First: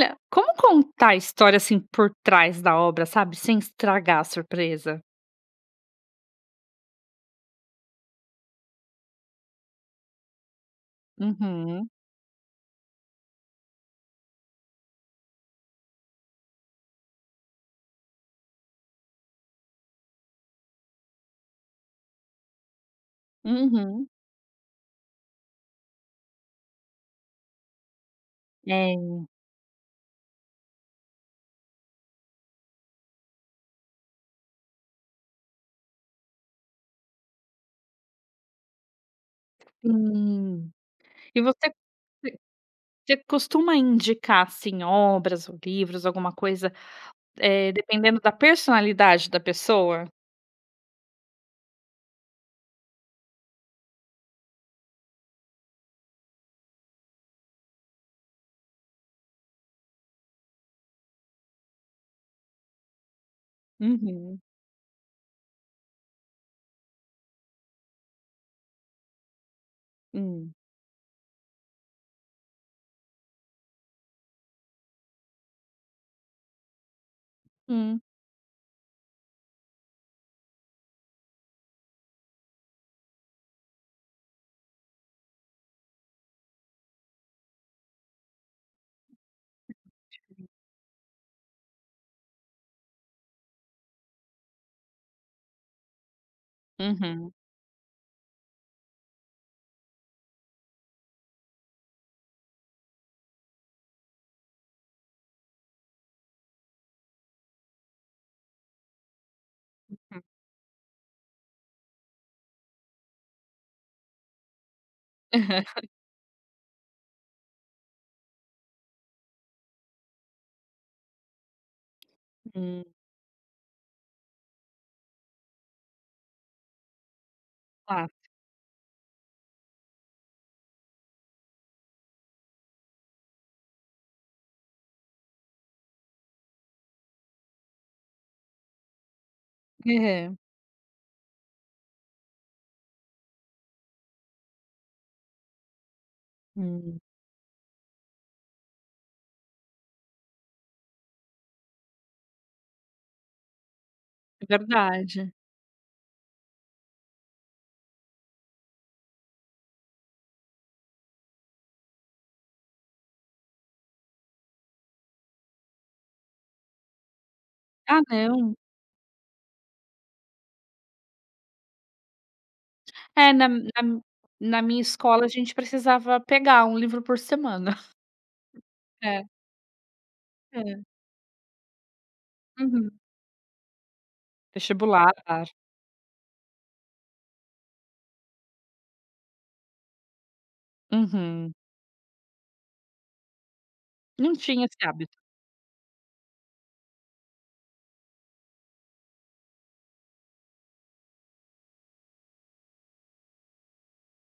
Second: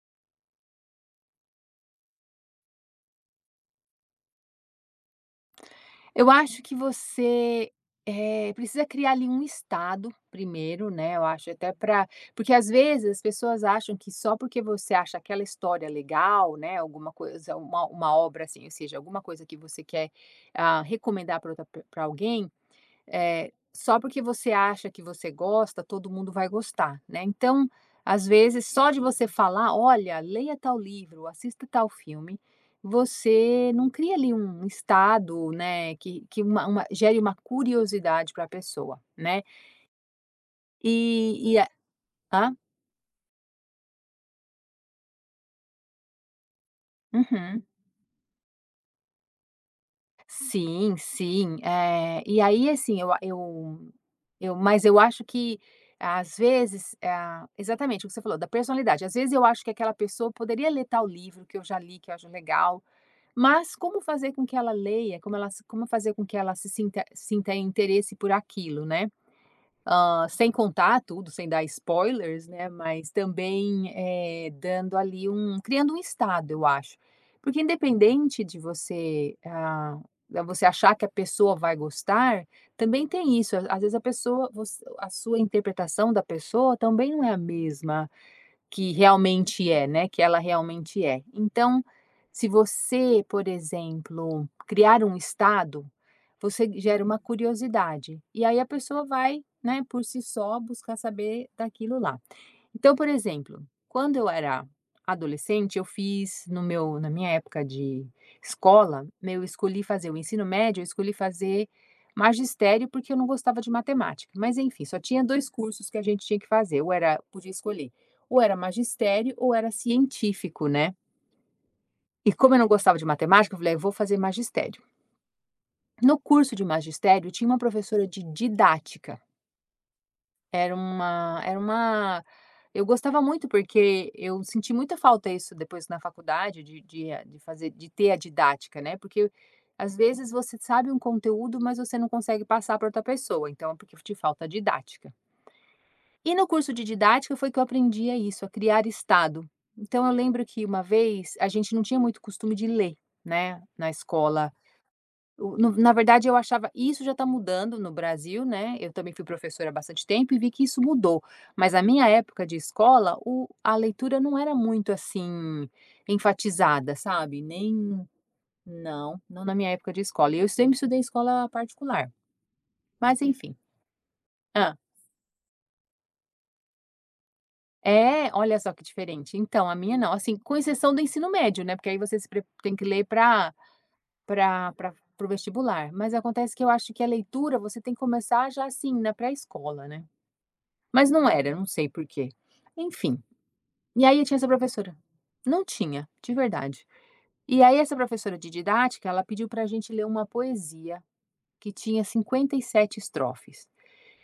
Olha, como contar a história, assim, por trás da obra, sabe, sem estragar a surpresa? Eu acho que você, precisa criar ali um estado primeiro, né, eu acho até Uhum, para, porque às vezes as pessoas acham que só porque você acha aquela história legal, né, alguma coisa, uma obra assim, ou seja, alguma coisa que você quer, recomendar para outra alguém, só uhum. porque você acha que você gosta, todo mundo vai gostar, né. Então, às vezes, só É, de você falar: "Olha, leia tal livro, assista tal filme", você não cria ali um estado, né, que uma gere uma curiosidade para a pessoa, né. sim. E E a você Hã? você costuma indicar, assim, obras ou livros, alguma coisa, Uhum. Dependendo da personalidade da pessoa? Sim, sim. E aí, assim, eu mas eu acho que, às vezes, exatamente o que você falou, da personalidade. Às vezes eu acho que aquela pessoa poderia ler tal livro que eu já li, que eu acho legal, mas como fazer Uhum. com que ela leia, como fazer com que ela se sinta interesse por aquilo, né, sem Hum. contar tudo, sem dar spoilers, né, mas também, dando ali criando um estado, eu acho. Porque Hum. independente de você, da você achar que a pessoa vai gostar, também tem isso, às vezes a pessoa você a sua interpretação da pessoa também não é a mesma, que ela realmente é. Então, se você, por exemplo, criar um estado, você gera uma Uhum. curiosidade. E aí a pessoa vai, né, por si só buscar saber daquilo lá. Então, por exemplo, quando eu era adolescente, eu fiz no meu na minha época de escola, né, eu escolhi fazer o ensino médio, eu escolhi fazer magistério, porque eu não gostava de matemática. Mas enfim, só tinha 2 cursos que a gente tinha que fazer, ou era podia escolher, ou era magistério ou era científico, né. E como eu não Hum. Hum, gostava de matemática, eu falei: "Ah, eu vou fazer magistério". No curso de magistério, tinha uma professora tá. de didática. Era uma Eu gostava muito, porque eu senti muita falta isso depois na faculdade de eh, de fazer de ter a didática, né, porque às vezes É. você sabe um conteúdo, mas você não consegue passar para outra pessoa, então é porque te falta a didática. E no curso de Hum, didática foi que eu aprendi a isso, a criar estado. Então eu lembro que uma vez a gente não tinha muito costume de ler, né, na é escola. verdade. O no Na verdade eu achava isso já está mudando no Brasil, né, eu também fui professora há bastante tempo e vi que isso mudou, mas a minha época de escola, o a leitura não era muito, assim, enfatizada, sabe. Nem Ah, não. não, não na minha época de escola, e eu sempre estudei em escola particular, mas É, na enfim. na na ah, minha escola, a gente precisava pegar um livro por semana. É, olha só que É, diferente. Então, a minha não, assim, com é. exceção do ensino médio, né, porque aí você se pre tem que Uhum. ler para Vestibular. para o vestibular, mas acontece que eu acho que a leitura você tem que começar já, assim, na pré-escola, né. Mas não Uhum. era, não sei por quê. Enfim, e aí Não tinha essa tinha esse professora. hábito. Não tinha, de verdade. E aí essa professora de didática, ela pediu pra gente ler uma poesia que tinha 57 estrofes.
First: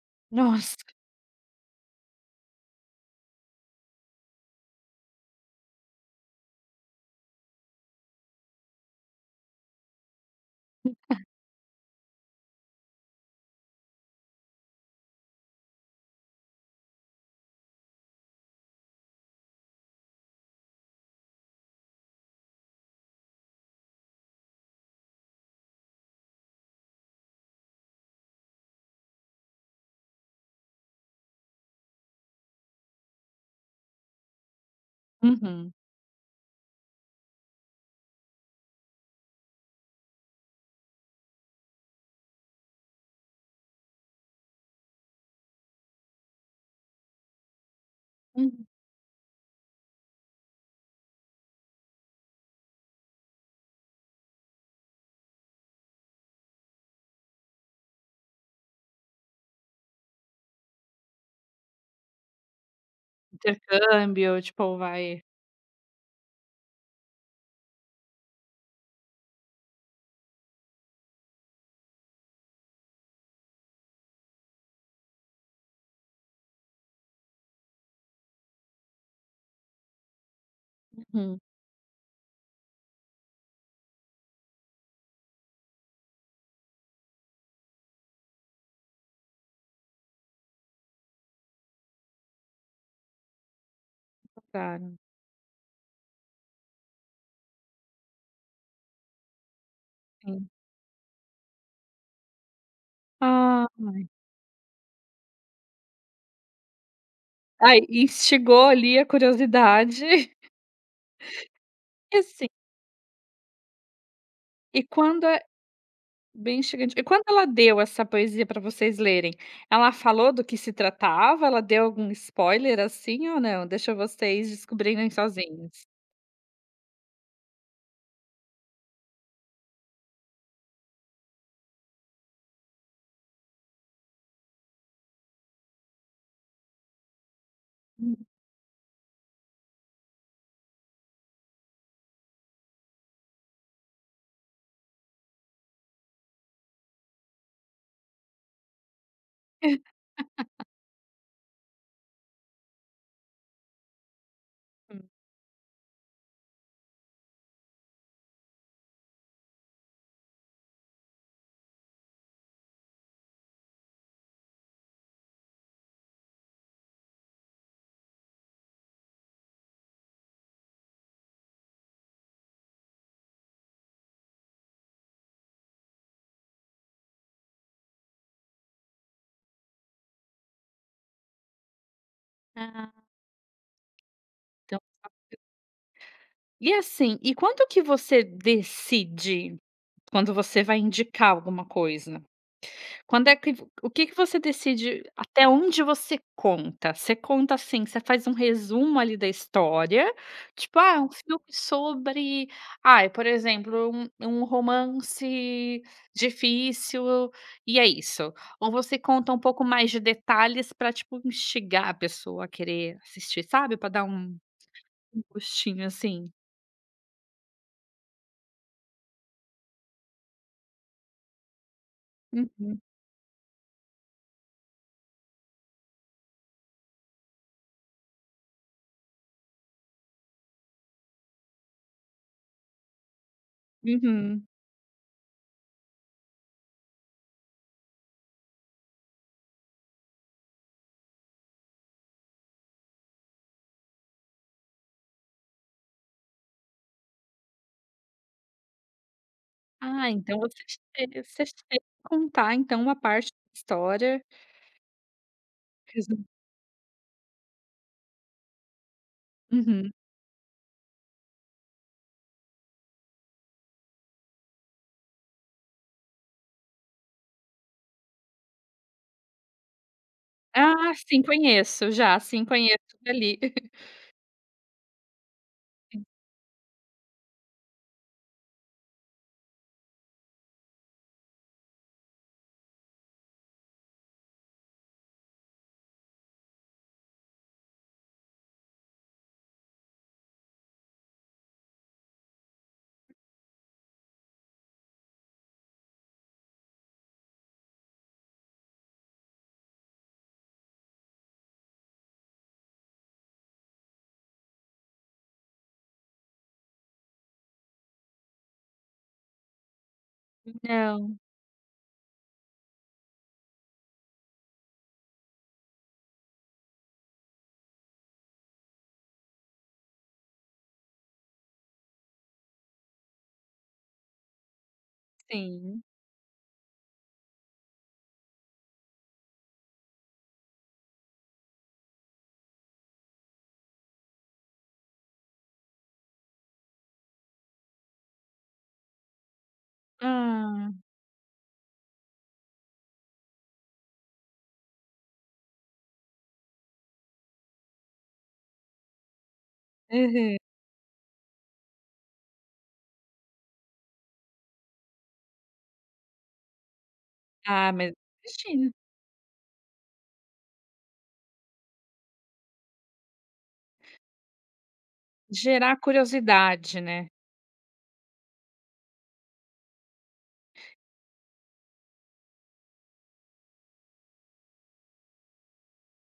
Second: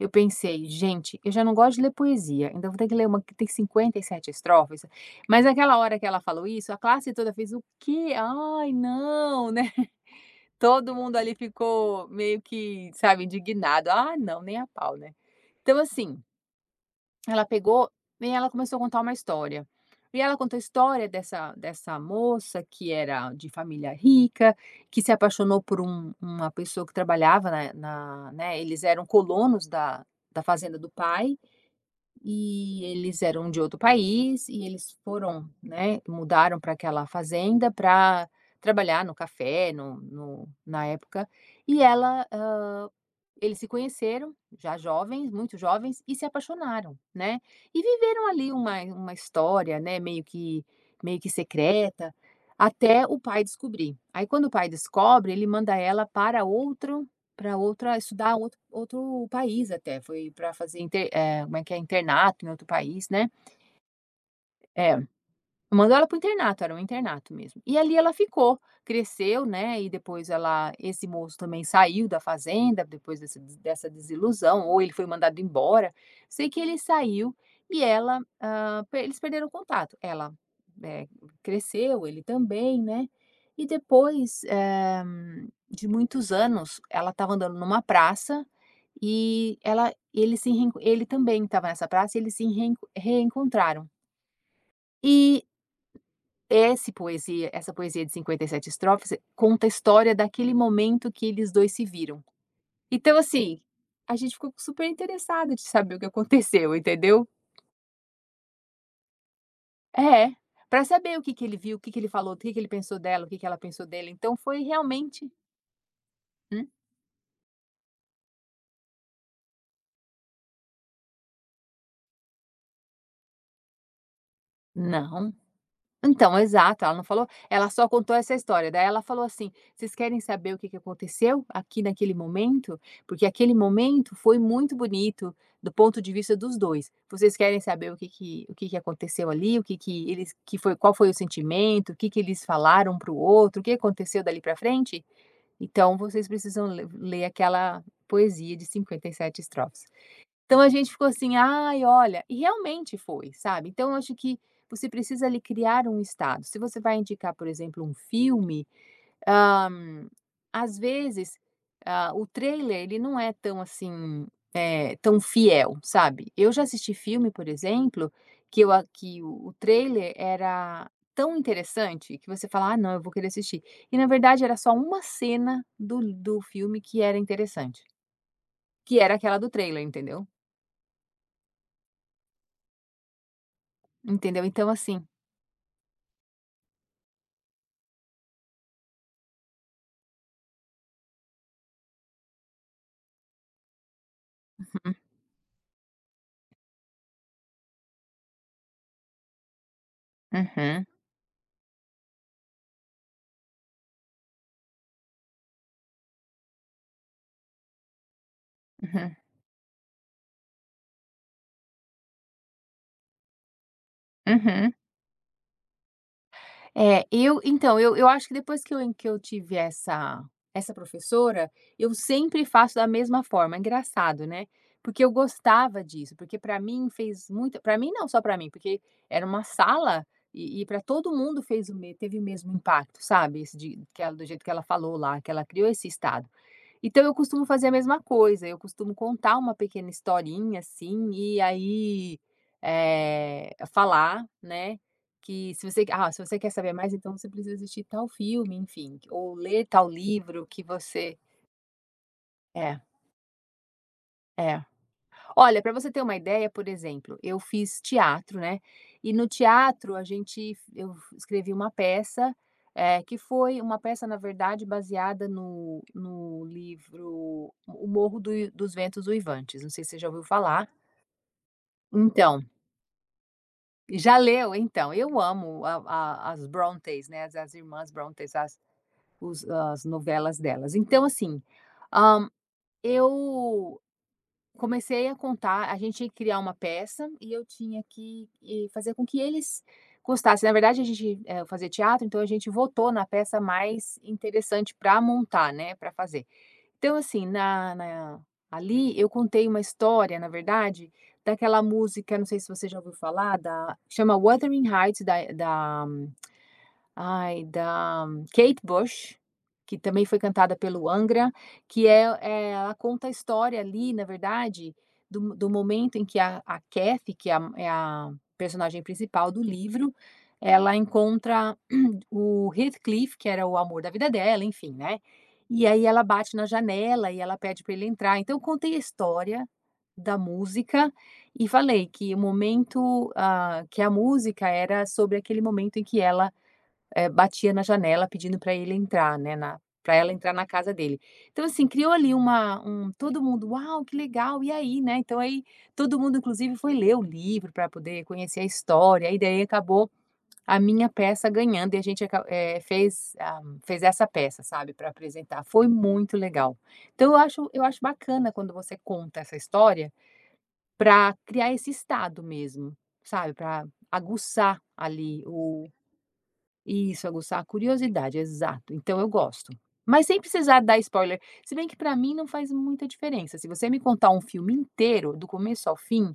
Eu pensei: Nossa. "Gente, eu já não gosto de ler poesia, então vou ter que ler uma que tem 57 estrofes". Mas naquela hora que ela falou isso, a classe toda fez: "O quê? Ai, não", né. Todo mundo ali ficou meio que, sabe, indignado: "Ah, não, nem a pau", né. Então, assim, ela pegou e ela começou a contar uma história. E ela contou a história dessa moça que era de família rica, que se apaixonou por uma pessoa que trabalhava né, eles eram colonos da fazenda do pai, e eles eram de outro país e eles foram, Uhum. né, mudaram para aquela fazenda para trabalhar no café, no no na época, e ela, hã, eles se conheceram, já jovens, muito jovens, e se apaixonaram, né, e viveram ali Uhum. uma história, né, meio que secreta, até o pai descobrir. Aí quando o pai descobre, ele manda ela para outro para outra estudar outro país, até, foi para fazer como é que é, internato em outro país, né. Intercâmbio, tipo, É, vai. eu mandou ela para o internato, era um internato mesmo. E ali ela ficou, cresceu, né, e depois ela esse moço também saiu da fazenda, depois dessa desilusão, ou ele foi mandado embora. Sei que ele saiu e ela, hã, per eles perderam o contato. Ela, eh, Uhum. cresceu, ele também, né. E depois, de muitos anos, ela estava andando numa praça e ela ele se reen ele também estava nessa praça e eles se reen reencontraram. Claro, E esse poesia essa poesia de 57 estrofes, conta a história sim. daquele momento que eles 2 se viram. Então, assim, Ai. a gente ficou super interessada de saber o que aconteceu, entendeu? Ai, instigou ali a curiosidade. É, para saber o que que ele viu, o que que ele E falou, o assim, que que ele pensou dela, o que que ela pensou dele, então foi e quando realmente. é bem Hum? instigante. E quando ela deu essa poesia para vocês lerem, ela falou do que se tratava? Ela deu algum spoiler, assim, ou não? Deixa vocês descobrirem Não. sozinhos? Então, exato, ela não falou, ela só contou essa história. Daí ela falou assim: "Vocês querem saber o que que aconteceu aqui naquele momento? Porque aquele momento foi muito bonito do ponto de vista dos 2. Vocês querem saber o que que aconteceu ali, o que que eles que foi qual foi o sentimento, o que que eles falaram para o outro, o que aconteceu dali para frente? Então vocês precisam le ler aquela poesia de 57 estrofes". Então a gente ficou assim: "Ai, olha", e realmente foi, sabe. Então eu acho que você Uhum. precisa ali criar um estado. Se você vai indicar, por exemplo, um filme, hã, às vezes, o trailer ele não é tão assim, tão fiel, sabe. Eu já assisti filme, por exemplo, que eu a que o trailer era tão interessante que você fala: "Ah, não, eu vou querer assistir". E na verdade era só uma cena do filme que era interessante, que era aquela do trailer, entendeu? Ah, Entendeu? Então, então. assim. E assim, quando você vai indicar alguma coisa. Quando é que o que que você Uhum, decide até onde você conta? Você conta, assim, você faz um resumo ali da história, tipo, uhum, ah, um filme sobre, ah, por exemplo, um romance difícil e é isso. Ou você uhum, conta um pouco mais de detalhes para tipo, instigar a pessoa a querer assistir, sabe, para dar um uhum. Gostinho, assim. É, eu então, eu acho que depois que eu tive essa professora, eu sempre faço Uhum, da mesma forma, é engraçado, né, porque eu gostava disso, porque para mim não, só para mim, porque era uma sala e pra todo mundo fez o me teve o mesmo impacto, sabe, esse de que ela do jeito uhum. que ela falou lá, que ela criou esse estado. Então eu costumo fazer a mesma coisa, eu costumo contar uma pequena historinha, assim, e aí, falar, né, que se você quer saber mais, então você precisa assistir tal filme, enfim, ou ler tal Ah, então livro que você você. che você chega a contar É, então uma parte da história é. Olha, para você ter uma resu ideia, por exemplo, eu fiz teatro, né, e no uhum. teatro a gente eu escrevi uma peça, é que foi uma peça, na verdade, baseada no livro O Morro do dos Ventos Uivantes, não sei se você já ouviu falar. Ah, sim, conheço já, Então, sim, conheço dali. já leu? Então, eu amo a as Brontës, né, as irmãs Brontës, as novelas delas. Então, assim, hã, eu comecei a contar a gente tinha que criar uma peça e eu tinha que e fazer com que eles gostassem. Na verdade, a gente, fazia teatro, então a gente votou na peça mais interessante para montar, né, para fazer. Então, assim, na na ali eu contei uma história, na verdade, daquela música, não sei se você já ouviu falar, da chama Wuthering Heights, da da Ai, da Kate Bush, que também foi cantada pelo Não, Angra, ela conta a história ali, na verdade, do momento em que a Kathy, que é a personagem principal do livro, ela encontra o Heathcliff, que era o amor da vida dela, enfim, né. E sim. aí ela bate na janela e ela pede para ele entrar. Então eu contei a história da música e falei que que a música era sobre aquele momento em que ela batia na janela pedindo para ele entrar, né, na pra ela entrar na Ah, casa dele. Então, assim, criou ali uma um todo mundo: "Uau, que legal, e aí, né?". Então aí, todo mundo inclusive foi ler o livro para poder conhecer a história, e daí acabou aham. a minha peça ganhando e a gente aca eh, fez a fez essa peça, sabe, para apresentar. Foi muito legal. Então eu Ah, acho mas bacana quando imagina, você conta essa história para criar esse estado mesmo, sabe, para aguçar ali o gerar curiosidade, isso, né. aguçar a curiosidade, exato. Então eu gosto. Mas sem precisar dar spoiler. Se bem que pra mim não faz muita diferença. Se você me contar um filme inteiro, do começo ao fim,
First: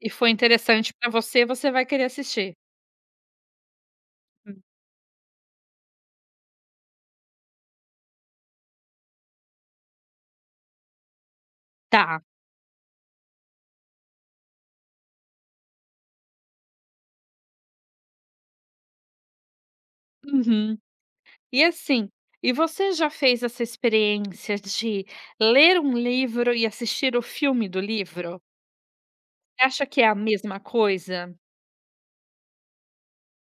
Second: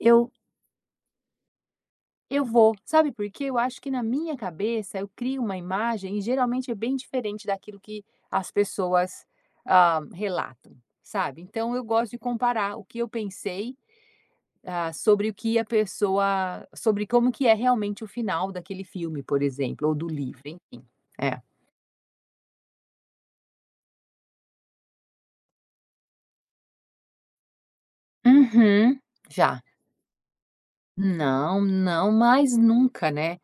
E foi interessante pra você, você vai querer eu assistir. vou. Sabe por quê? Eu acho que na minha Hum, cabeça eu crio uma imagem e geralmente é bem diferente daquilo que as pessoas, relatam, sabe. Então eu gosto de tá. comparar o que eu pensei, sobre o que a pessoa sobre como que é realmente o final daquele filme, por exemplo, ou do livro, Uhum. enfim. É. E assim, e você já fez essa experiência de ler um livro e assistir o filme do livro? Uhum, já. Você acha que é a mesma coisa? Não, não, mas nunca, né.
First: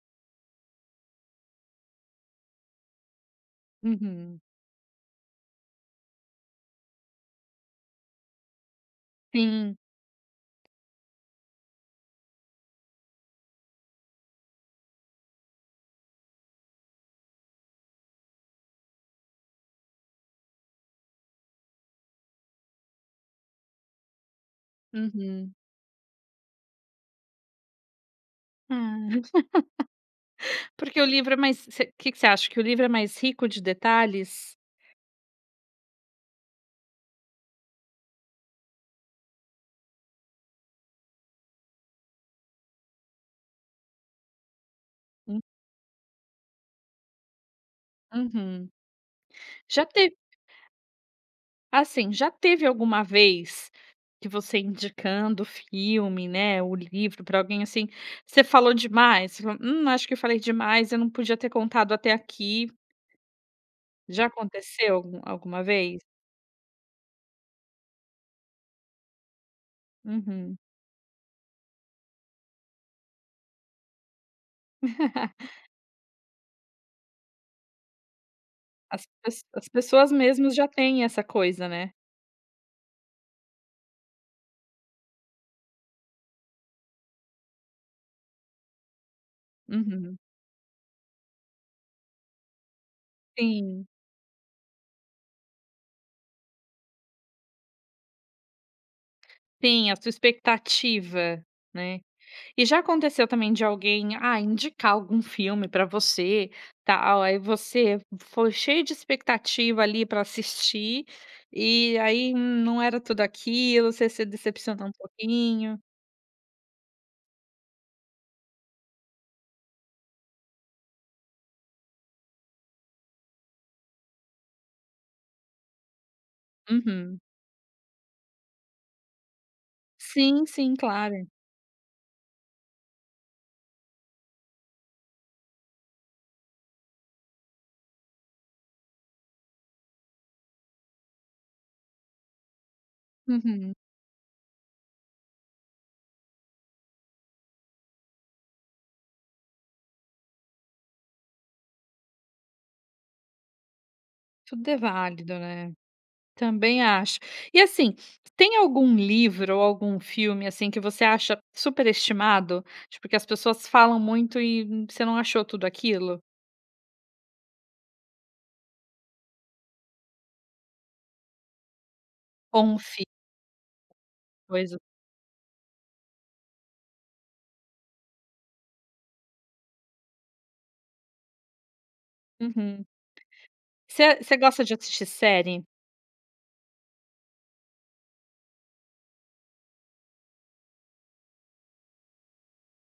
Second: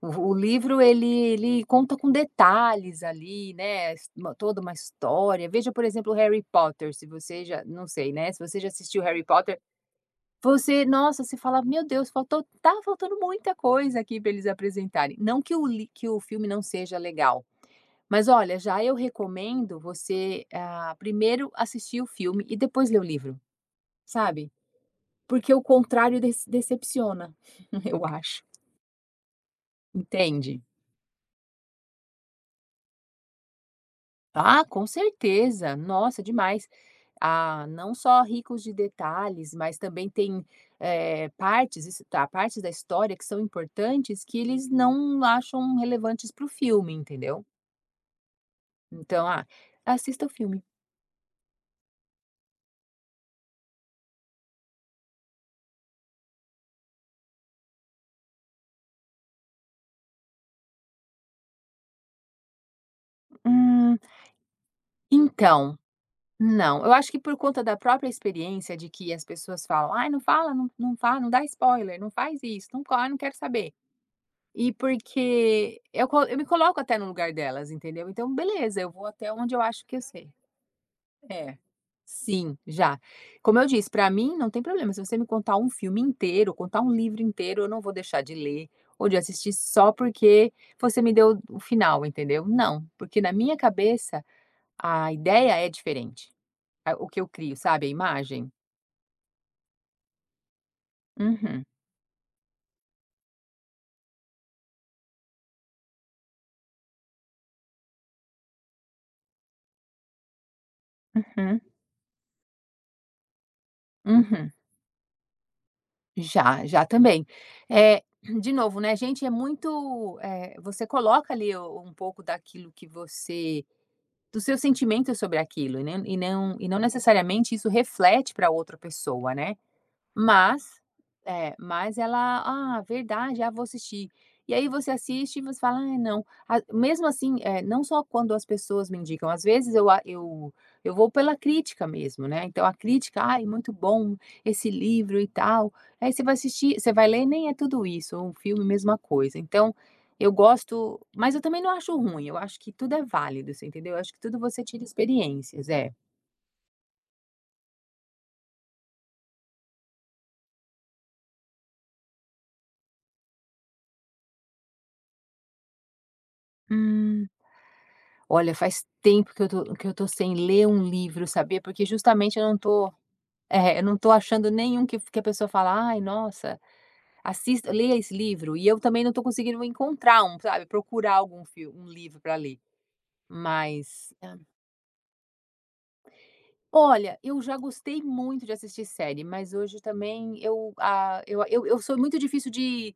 O livro ele conta com detalhes ali, né, s uma Uhum. toda uma história. Veja, por exemplo, Harry Potter, se você já não sei, né, se você já assistiu Harry Potter, Sim. você nossa, você fala: "Meu Deus, faltou faltando muita coisa aqui para eles apresentarem". Não que o li que o filme não seja legal, mas olha, já eu recomendo você, primeiro assistir o filme e depois ler o livro, sabe. Porque Uhum. o contrário decepciona, eu acho, Ah. entende? Porque o livro é mais o que que você acha, que o livro é mais rico de detalhes? Ah, com certeza. Nossa, demais. Ah, não só ricos de detalhes, mas também tem, partes partes da história que são importantes que eles não Hum. acham relevantes para o filme, entendeu? Uhum. Então, Já teve assista o filme. Já teve alguma vez que você indicando o filme, né, o livro para alguém, assim, você falou demais? Você falou: acho que eu falei demais, eu não podia ter contado até aqui". Hum, Já aconteceu alguma então, vez? não. Eu acho que por conta da própria experiência de que as pessoas falam: "Ai, não fala, Uhum. Não dá spoiler, não faz isso, não co ah, não quero saber". E porque eu me coloco até no lugar delas, entendeu. Então beleza, eu vou As até pes onde eu as acho que eu pessoas sei. mesmo já têm essa É, coisa, né. sim, já. Como eu disse, pra mim não tem problema, se você me contar um filme inteiro, contar um livro inteiro, eu não vou deixar de ler ou de assistir só Uhum. porque você me deu o final, entendeu. Não, porque na minha Sim. cabeça a ideia é diferente, a o que eu crio, sabe, a imagem. Sim, a sua expectativa, Uhum, né. E já aconteceu também de alguém, ah, indicar algum filme pra você, tal, aí você foi cheio de expectativa ali pra assistir, uhum, e aí, hum, não era tudo aquilo, você se uhum. decepcionou um pouquinho. Já, já também. É de novo, né, gente é muito, você coloca ali o um pouco daquilo que você do seu sentimento sobre aquilo, e não Uhum. necessariamente isso reflete para outra pessoa, né. Sim, sim, Mas claro. é, mas ela: "Ah, verdade, já vou assistir". E aí você assiste e você fala: "Ai, não". A mesmo assim, é não só quando as pessoas me indicam, às vezes eu vou pela crítica mesmo, né, então a crítica: "Ai, muito Uhum. bom esse livro e tal". Aí você vai assistir você vai ler, nem é tudo isso, ou um filme, mesma coisa. Então, eu gosto mas eu também não acho ruim, eu acho que tudo é válido, você entendeu? Eu acho que tudo você Tudo é tira válido, experiências, né. é. Também acho. E assim, tem algum livro ou algum filme, assim, que você acha superestimado? Tipo, que as pessoas falam muito e você não achou tudo aquilo? Hum. Olha, faz tempo que eu tô sem ler um livro, sabia, porque justamente eu não Ou um tô filme, é, eu não tô achando coisa, nenhum que a pessoa fala: "Ai, nossa, assista leia esse livro", e eu também não tô conseguindo encontrar um, sabe, procurar algum fil um livro para ler. uhum. Mas, Você hã, gosta de assistir série? olha, eu já gostei muito de assistir série, mas hoje também eu, eu sou muito difícil de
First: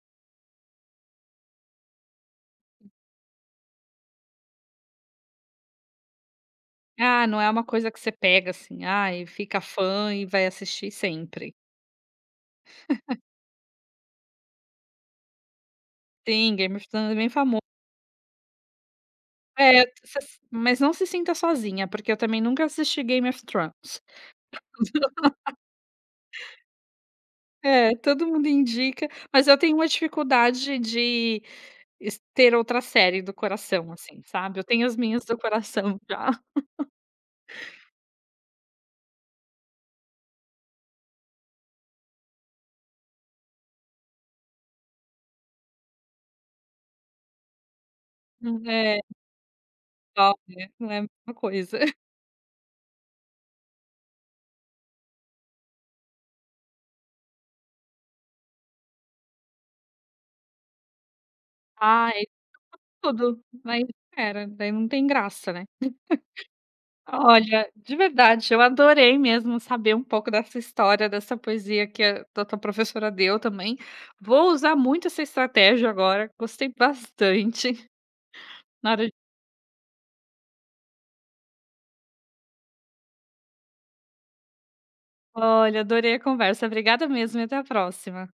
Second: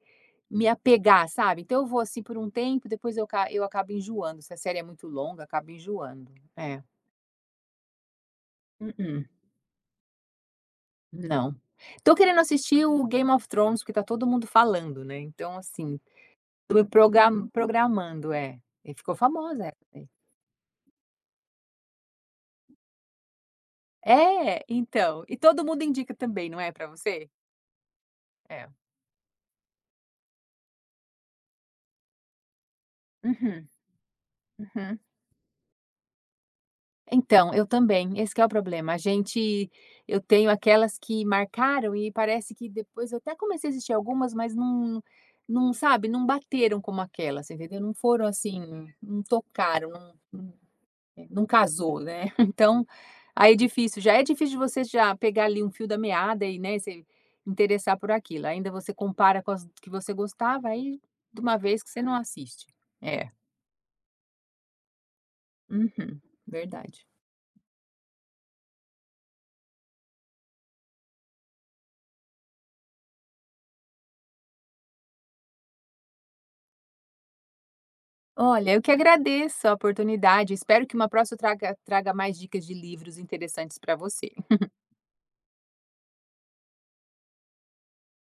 me apegar, sabe, então eu vou assim por um tempo, depois eu acabo enjoando, se a série é muito longa, acabo enjoando. É. Ah, não é uma coisa que você pega, assim, ah, e Mm-mm. fica fã e vai assistir Não. sempre. Tô querendo assistir o Game of Thrones, porque tá todo mundo falando, né, então, assim, Sim, tô Game me of Thrones é bem famoso. programando. É, e ficou famosa essa É, daí. você mas não se sinta sozinha, porque eu também nunca assisti Game of Thrones. É, então, e todo mundo indica também, não é, pra você? É, todo mundo É. indica, mas eu tenho uma dificuldade de Es ter outra série do Uhum, coração, assim, sabe. Eu tenho as uhum. minhas do coração já. Então, eu também, esse que é o problema, a gente eu tenho aquelas que marcaram e parece que depois eu até comecei a assistir algumas, mas não, sabe, não bateram como aquelas. Você entendeu? Não foram assim, É, não tocaram, só, não. né, não é a É, mesma não coisa. casou, né. Então, aí é difícil, já é difícil você já pegar ali um fio da meada e, né, se interessar por aquilo, ainda você compara com as que você gostava, aí de uma vez que você Ah, não é assiste. É, tudo, mas era, daí não tem graça, né. uhum, verdade. Olha, de verdade, eu adorei mesmo saber um pouco dessa história, dessa poesia que a da tua professora deu também. Vou usar muito essa estratégia agora, gostei bastante. Olha, eu que na hora de agradeço a oportunidade, espero que uma próxima traga mais dicas de livros interessantes para você. olha, adorei a conversa. Obrigada mesmo e até a próxima.